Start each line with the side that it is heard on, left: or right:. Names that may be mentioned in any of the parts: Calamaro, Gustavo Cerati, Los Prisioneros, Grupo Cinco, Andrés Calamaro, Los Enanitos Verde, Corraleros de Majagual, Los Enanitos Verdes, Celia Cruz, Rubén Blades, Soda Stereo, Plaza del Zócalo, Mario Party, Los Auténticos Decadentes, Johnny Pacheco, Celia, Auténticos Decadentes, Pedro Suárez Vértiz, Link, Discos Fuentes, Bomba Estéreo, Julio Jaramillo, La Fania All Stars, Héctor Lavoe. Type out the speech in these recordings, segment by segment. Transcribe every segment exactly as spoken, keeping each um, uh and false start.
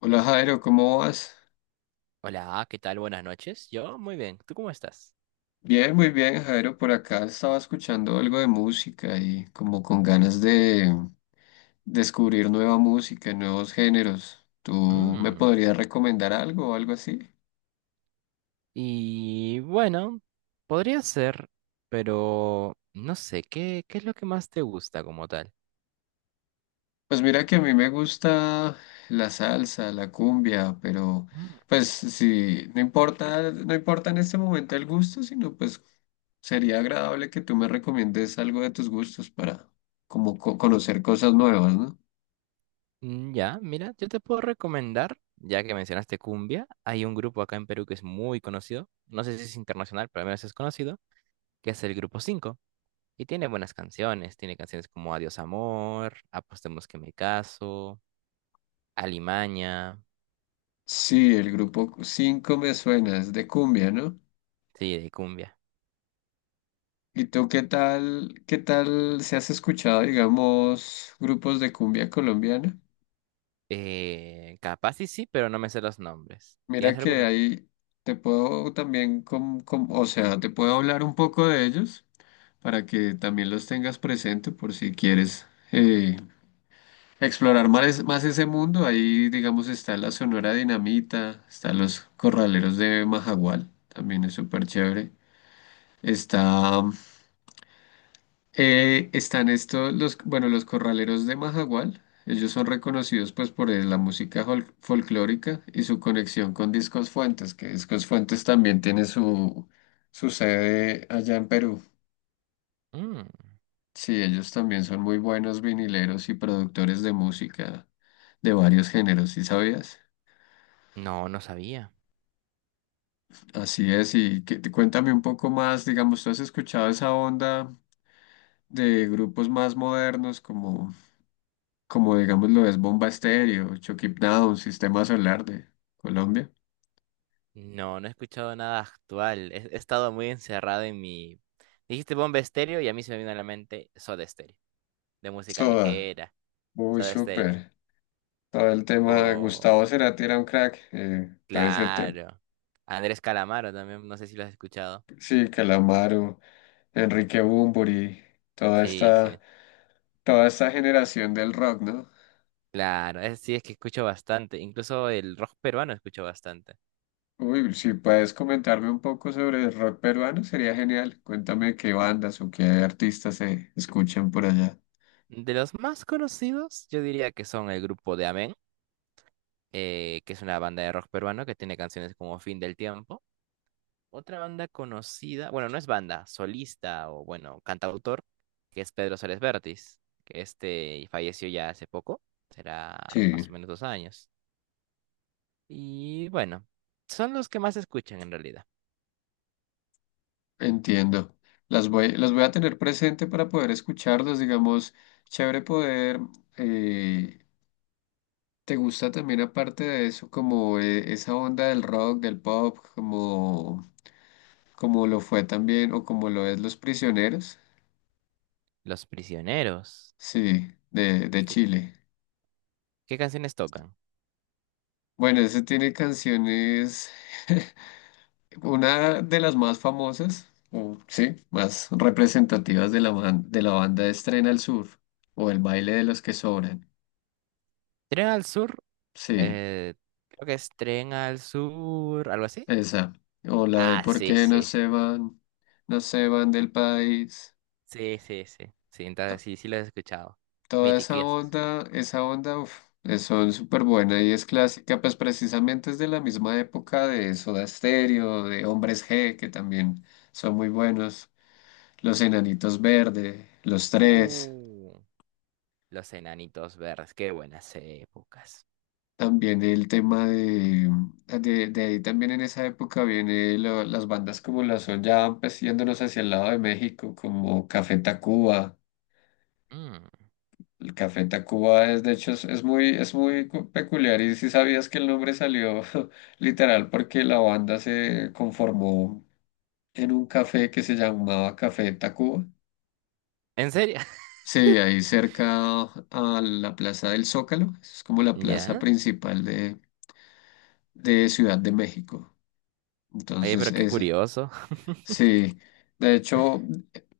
left: Hola Jairo, ¿cómo vas?
right: Hola, ¿qué tal? Buenas noches. Yo muy bien. ¿Tú cómo estás?
left: Bien, muy bien Jairo, por acá estaba escuchando algo de música y como con ganas de descubrir nueva música, nuevos géneros. ¿Tú me
right: Mm,
left: podrías recomendar algo o algo así?
right: Y bueno, podría ser, pero no sé, ¿qué, qué es lo que más te gusta como tal?
left: Pues mira que a mí me gusta la salsa, la cumbia, pero
right: Mm,
left: pues sí, no importa, no importa en este momento el gusto, sino pues sería agradable que tú me recomiendes algo de tus gustos para como co- conocer cosas nuevas, ¿no?
right: mm, Ya, mira, yo te puedo recomendar, ya que mencionaste cumbia, hay un grupo acá en Perú que es muy conocido, no sé si es internacional, pero al menos es conocido, que es el Grupo Cinco. Y tiene buenas canciones, tiene canciones como Adiós Amor, Apostemos que me caso, Alimaña,
left: Sí, el grupo cinco me suena, es de cumbia, ¿no?
right: sí, de cumbia.
left: ¿Y tú qué tal, qué tal si has escuchado, digamos, grupos de cumbia colombiana?
right: Eh, capaz y sí, pero no me sé los nombres.
left: Mira
right: ¿Tienes
left: que
right: alguna?
left: ahí te puedo también, com- com- o sea, te puedo hablar un poco de ellos para que también los tengas presente por si quieres eh, explorar más, más ese mundo. Ahí, digamos, está la Sonora Dinamita, está los Corraleros de Majagual, también es súper chévere. Está Eh, están estos, los, bueno, los corraleros de Majagual. Ellos son reconocidos pues por eh, la música fol- folclórica y su conexión con Discos Fuentes, que Discos Fuentes también tiene su, su sede allá en Perú.
right: Mm,
left: Sí, ellos también son muy buenos vinileros y productores de música de varios géneros, ¿sí sabías?
right: no, no sabía.
left: Así es, y que, cuéntame un poco más, digamos, ¿tú has escuchado esa onda de grupos más modernos como... como digamos lo es Bomba Estéreo, Chucky Down, Sistema Solar de Colombia.
right: No, no he escuchado nada actual. He, he estado muy encerrado en mi... Dijiste Bomba Estéreo y a mí se me vino a la mente Soda Stereo, de música
left: Soda,
right: ligera,
left: muy
right: Soda Stereo.
left: súper. Todo el tema,
right: Oh,
left: Gustavo Cerati era un crack, eh, todo ese tema,
right: claro. Andrés Calamaro también, no sé si lo has escuchado.
left: sí, Calamaro, Enrique Bunbury, toda
right: Sí,
left: esta,
right: sí.
left: toda esta generación del rock, ¿no?
right: Claro, es, sí, es que escucho bastante. Incluso el rock peruano escucho bastante.
left: Uy, si puedes comentarme un poco sobre el rock peruano, sería genial. Cuéntame qué bandas o qué artistas se escuchan por allá.
right: De los más conocidos, yo diría que son el grupo de Amén. Eh, que es una banda de rock peruano que tiene canciones como Fin del Tiempo. Otra banda conocida, bueno, no es banda, solista o bueno, cantautor, que es Pedro Suárez Vértiz, que este falleció ya hace poco, será más
left: Sí.
right: o menos dos años. Y bueno, son los que más se escuchan en realidad.
left: Entiendo. Las voy, las voy a tener presente para poder escucharlos, digamos, chévere poder. eh, ¿te gusta también aparte de eso como eh, esa onda del rock, del pop, como, como lo fue también o como lo es Los Prisioneros?
right: Los prisioneros.
left: Sí, de, de
right: ¿Qué,
left: Chile.
right: qué canciones tocan?
left: Bueno, ese tiene canciones, una de las más famosas, o sí, más representativas de la, ban- de la banda Estrena al Sur o El baile de los que sobran.
right: Tren al sur,
left: Sí.
right: eh, creo que es Tren al sur, algo así.
left: Esa. O la de
right: Ah,
left: por
right: sí,
left: qué no
right: sí, sí.
left: se van, no se van del país.
right: Sí, sí, sí. Sí, entonces
left: To-
right: sí, sí los he escuchado.
left: Toda esa
right: Mitiquiosos.
left: onda, esa onda, uf, es- son súper buena y es clásica, pues precisamente es de la misma época de Soda Stereo, de Hombres G, que también son muy buenos. Los Enanitos Verde, Los Tres.
right: Uh, los enanitos verdes, qué buenas épocas.
left: También el tema de, de, de ahí también en esa época viene lo- las bandas como las Son Ya, pues yéndonos hacia el lado de México, como Café Tacuba.
right: Mm,
left: El Café Tacuba es, de hecho, es, es muy, es muy cu- peculiar y si sabías que el nombre salió literal porque la banda se conformó en un café que se llamaba Café Tacuba.
right: ¿en serio?
left: Sí, ahí cerca a la Plaza del Zócalo, es como la plaza
right: ¿Ya?
left: principal de, de Ciudad de México.
right: Oye,
left: Entonces,
right: pero qué
left: ese,
right: curioso.
left: sí, de hecho,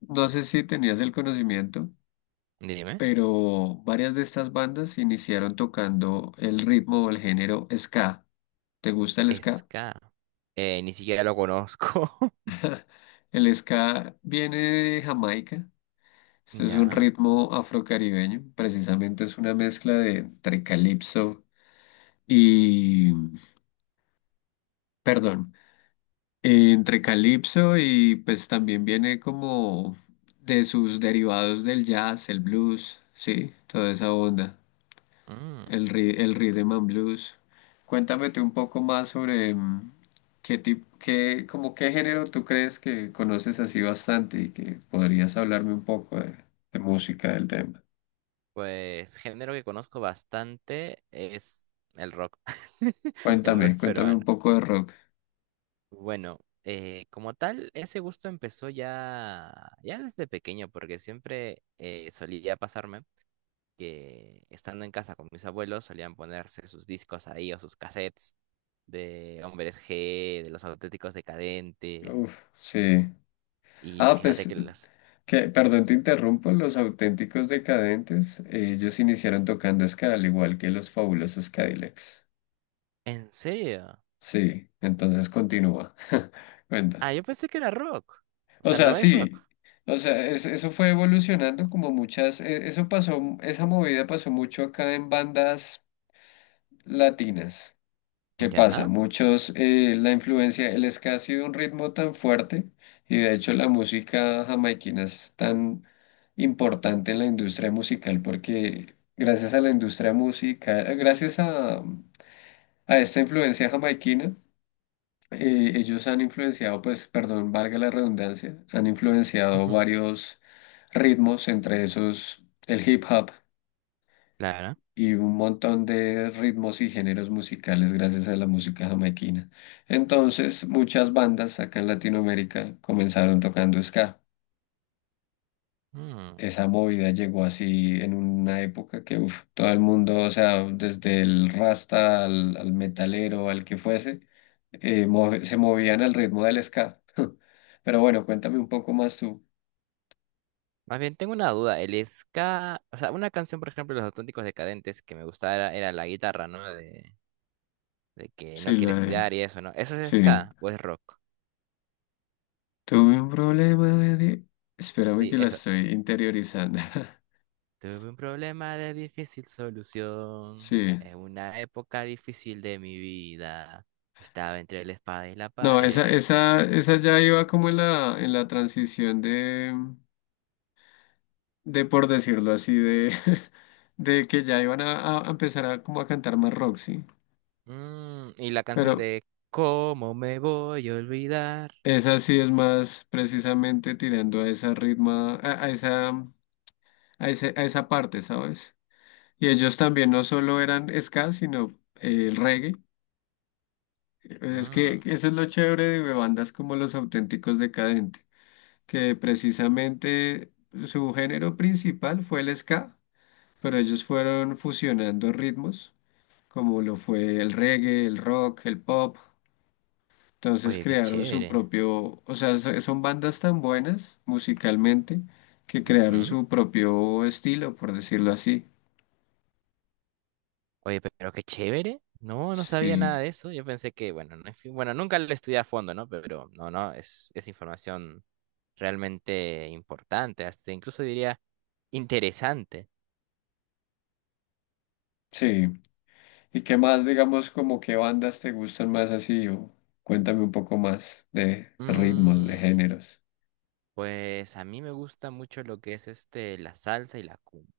left: no sé si tenías el conocimiento,
right: Dime.
left: pero varias de estas bandas iniciaron tocando el ritmo o el género ska. ¿Te gusta el ska?
right: Ska. Eh, ni siquiera lo conozco.
left: El ska viene de Jamaica. Este es un
right: ¿Ya?
left: ritmo afrocaribeño. Precisamente es una mezcla de entre calipso y, perdón, eh, entre calipso y pues también viene como de sus derivados del jazz, el blues, sí, toda esa onda.
right: Mm,
left: El, ri- el Rhythm and Blues. Cuéntame tú un poco más sobre mm, qué tipo, qué, como qué género tú crees que conoces así bastante y que podrías hablarme un poco de, de música del tema.
right: pues género que conozco bastante es el rock. El
left: Cuéntame,
right: rock
left: cuéntame un
right: peruano.
left: poco de rock.
right: Bueno, eh, como tal, ese gusto empezó ya, ya desde pequeño, porque siempre eh, solía pasarme que estando en casa con mis abuelos solían ponerse sus discos ahí o sus cassettes de Hombres G, de los Auténticos Decadentes.
left: Uf, sí.
right: Y
left: Ah,
right: fíjate
left: pues,
right: que los...
left: que, perdón, te interrumpo. Los auténticos decadentes, eh, ellos iniciaron tocando ska, al igual que los fabulosos Cadillacs.
right: ¿En serio?
left: Sí, entonces continúa. Cuenta.
right: Ah, yo pensé que era rock. O
left: O
right: sea,
left: sea,
right: no es rock.
left: sí, o sea, es- eso fue evolucionando como muchas, e- eso pasó, esa movida pasó mucho acá en bandas latinas. ¿Qué pasa?
right: ¿Ya?
left: Muchos, eh, la influencia, el ska ha sido un ritmo tan fuerte y de hecho la música jamaiquina es tan importante en la industria musical porque gracias a la industria musical, gracias a, a esta influencia jamaiquina, eh, ellos han influenciado, pues, perdón, valga la redundancia, han influenciado
right: Ujú,
left: varios ritmos, entre esos el hip hop
right: claro.
left: y un montón de ritmos y géneros musicales gracias a la música jamaiquina. Entonces, muchas bandas acá en Latinoamérica comenzaron tocando ska.
right: Mm.
left: Esa movida llegó así en una época que uf, todo el mundo, o sea, desde el rasta al, al metalero, al que fuese, eh, move- se movían al ritmo del ska. Pero bueno, cuéntame un poco más tú.
right: Más bien, tengo una duda. El ska, o sea, una canción, por ejemplo, de Los Auténticos Decadentes que me gustaba era, era la guitarra, ¿no? De, de que no
left: Sí,
right: quiere
left: la de.
right: estudiar y eso, ¿no? ¿Eso es
left: Sí.
right: ska o es rock?
left: Tuve un problema de. di- Espérame
right: Sí,
left: que la
right: eso.
left: estoy interiorizando.
right: Tuve un problema de difícil solución.
left: Sí.
right: En una época difícil de mi vida. Estaba entre la espada y la
left: No, esa,
right: pared.
left: esa, esa ya iba como en la, en la transición de de por decirlo así, de, de que ya iban a, a empezar a como a cantar más rock, ¿sí?
right: Mm, y la
left: Pero
right: canción de ¿cómo me voy a olvidar?
left: esa sí es más precisamente tirando a esa ritma, a, a esa, a ese- a esa parte, ¿sabes? Y ellos también no solo eran ska, sino eh, el reggae. Es
right: Mm,
left: que eso es lo chévere de bandas como Los Auténticos Decadentes, que precisamente su género principal fue el ska, pero ellos fueron fusionando ritmos, como lo fue el reggae, el rock, el pop. Entonces
right: oye, qué
left: crearon su
right: chévere.
left: propio, o sea, so- son bandas tan buenas musicalmente que crearon
right: Ujú.
left: su propio estilo, por decirlo así.
right: Oye, pero qué chévere. No, no sabía
left: Sí,
right: nada de eso. Yo pensé que, bueno, no, en fin, bueno, nunca lo estudié a fondo, ¿no? Pero no, no, es, es información realmente importante, hasta incluso diría interesante.
left: sí. ¿Y qué más, digamos, como qué bandas te gustan más así? O cuéntame un poco más de ritmos, de
right: Mm,
left: géneros.
right: pues a mí me gusta mucho lo que es este, la salsa y la cumbia.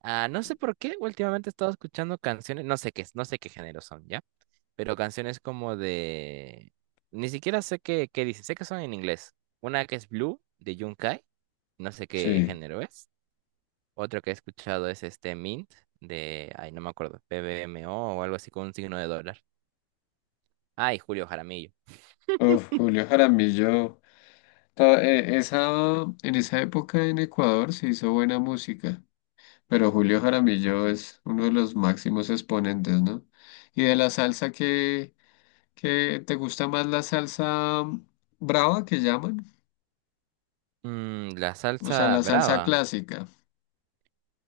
right: Ah, no sé por qué, últimamente he estado escuchando canciones, no sé qué, no sé qué género son, ¿ya? Pero canciones como de... Ni siquiera sé qué, qué dice, sé que son en inglés. Una que es Blue de Yunkai, no sé qué
left: Sí.
right: género es. Otro que he escuchado es este Mint de, ay, no me acuerdo, PBMO o o algo así con un signo de dólar. Ay, Julio Jaramillo.
left: Uf, Julio Jaramillo. to- eh, Esa, en esa época en Ecuador se hizo buena música. Pero Julio Jaramillo es uno de los máximos exponentes, ¿no? Y de la salsa que, que te gusta más la salsa mm, brava que llaman,
right: Mm, la
left: o sea,
right: salsa
left: la salsa
right: brava.
left: clásica,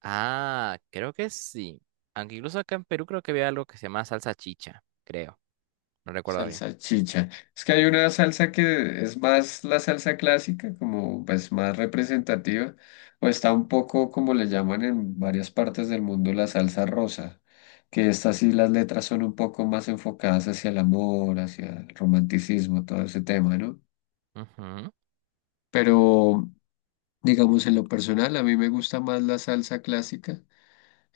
right: Ah, creo que sí. Aunque incluso acá en Perú creo que había algo que se llama salsa chicha, creo. No recuerdo bien.
left: salsa chicha. Es que hay una salsa que es más la salsa clásica, como pues más representativa, o está un poco como le llaman en varias partes del mundo la salsa rosa, que estas sí las letras son un poco más enfocadas hacia el amor, hacia el romanticismo, todo ese tema, ¿no?
right: Ujú,
left: Pero, digamos, en lo personal, a mí me gusta más la salsa clásica.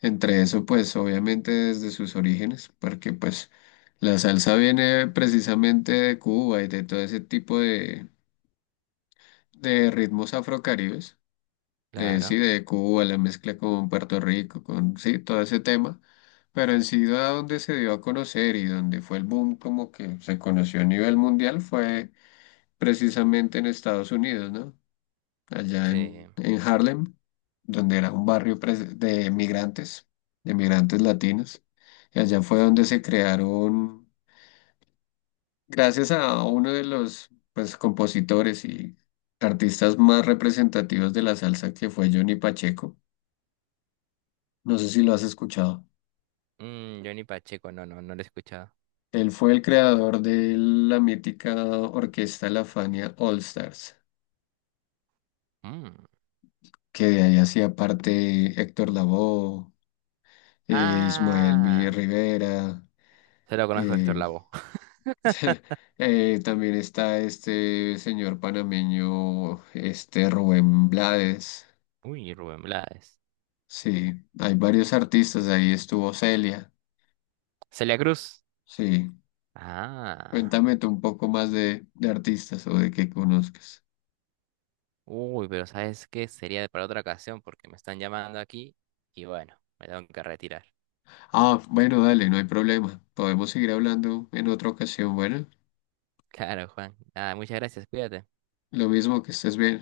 left: Entre eso, pues, obviamente desde sus orígenes, porque, pues, la salsa viene precisamente de Cuba y de todo ese tipo de, de ritmos afrocaribes. De, sí,
right: claro.
left: de Cuba, la mezcla con Puerto Rico, con, sí, todo ese tema. Pero en sí, a donde se dio a conocer y donde fue el boom, como que se conoció a nivel mundial, fue precisamente en Estados Unidos, ¿no? Allá
right: Sí.
left: en, en Harlem, donde era un barrio pres- de migrantes, de migrantes latinos. Y allá fue donde se crearon, gracias a uno de los pues, compositores y artistas más representativos de la salsa, que fue Johnny Pacheco. No sé si lo has escuchado.
right: Mm, Johnny Pacheco, no, no, no lo he escuchado.
left: Él fue el creador de la mítica orquesta La Fania All Stars,
right: Mm.
left: que de ahí hacía parte Héctor Lavoe, eh, Ismael Mi
right: Ah,
left: Rivera,
right: se lo conozco a Héctor
left: eh,
right: Lavoe.
left: Eh, también está este señor panameño, este Rubén Blades.
right: Uy, Rubén Blades.
left: Sí, hay varios artistas, ahí estuvo Celia.
right: Celia Cruz.
left: Sí,
right: Ah,
left: cuéntame tú un poco más de, de artistas o de que conozcas.
right: uy, pero ¿sabes qué? Sería para otra ocasión porque me están llamando aquí y bueno, me tengo que retirar.
left: Ah, bueno, dale, no hay problema. Podemos seguir hablando en otra ocasión. Bueno,
right: Claro, Juan. Nada, muchas gracias, cuídate.
left: lo mismo que estés bien.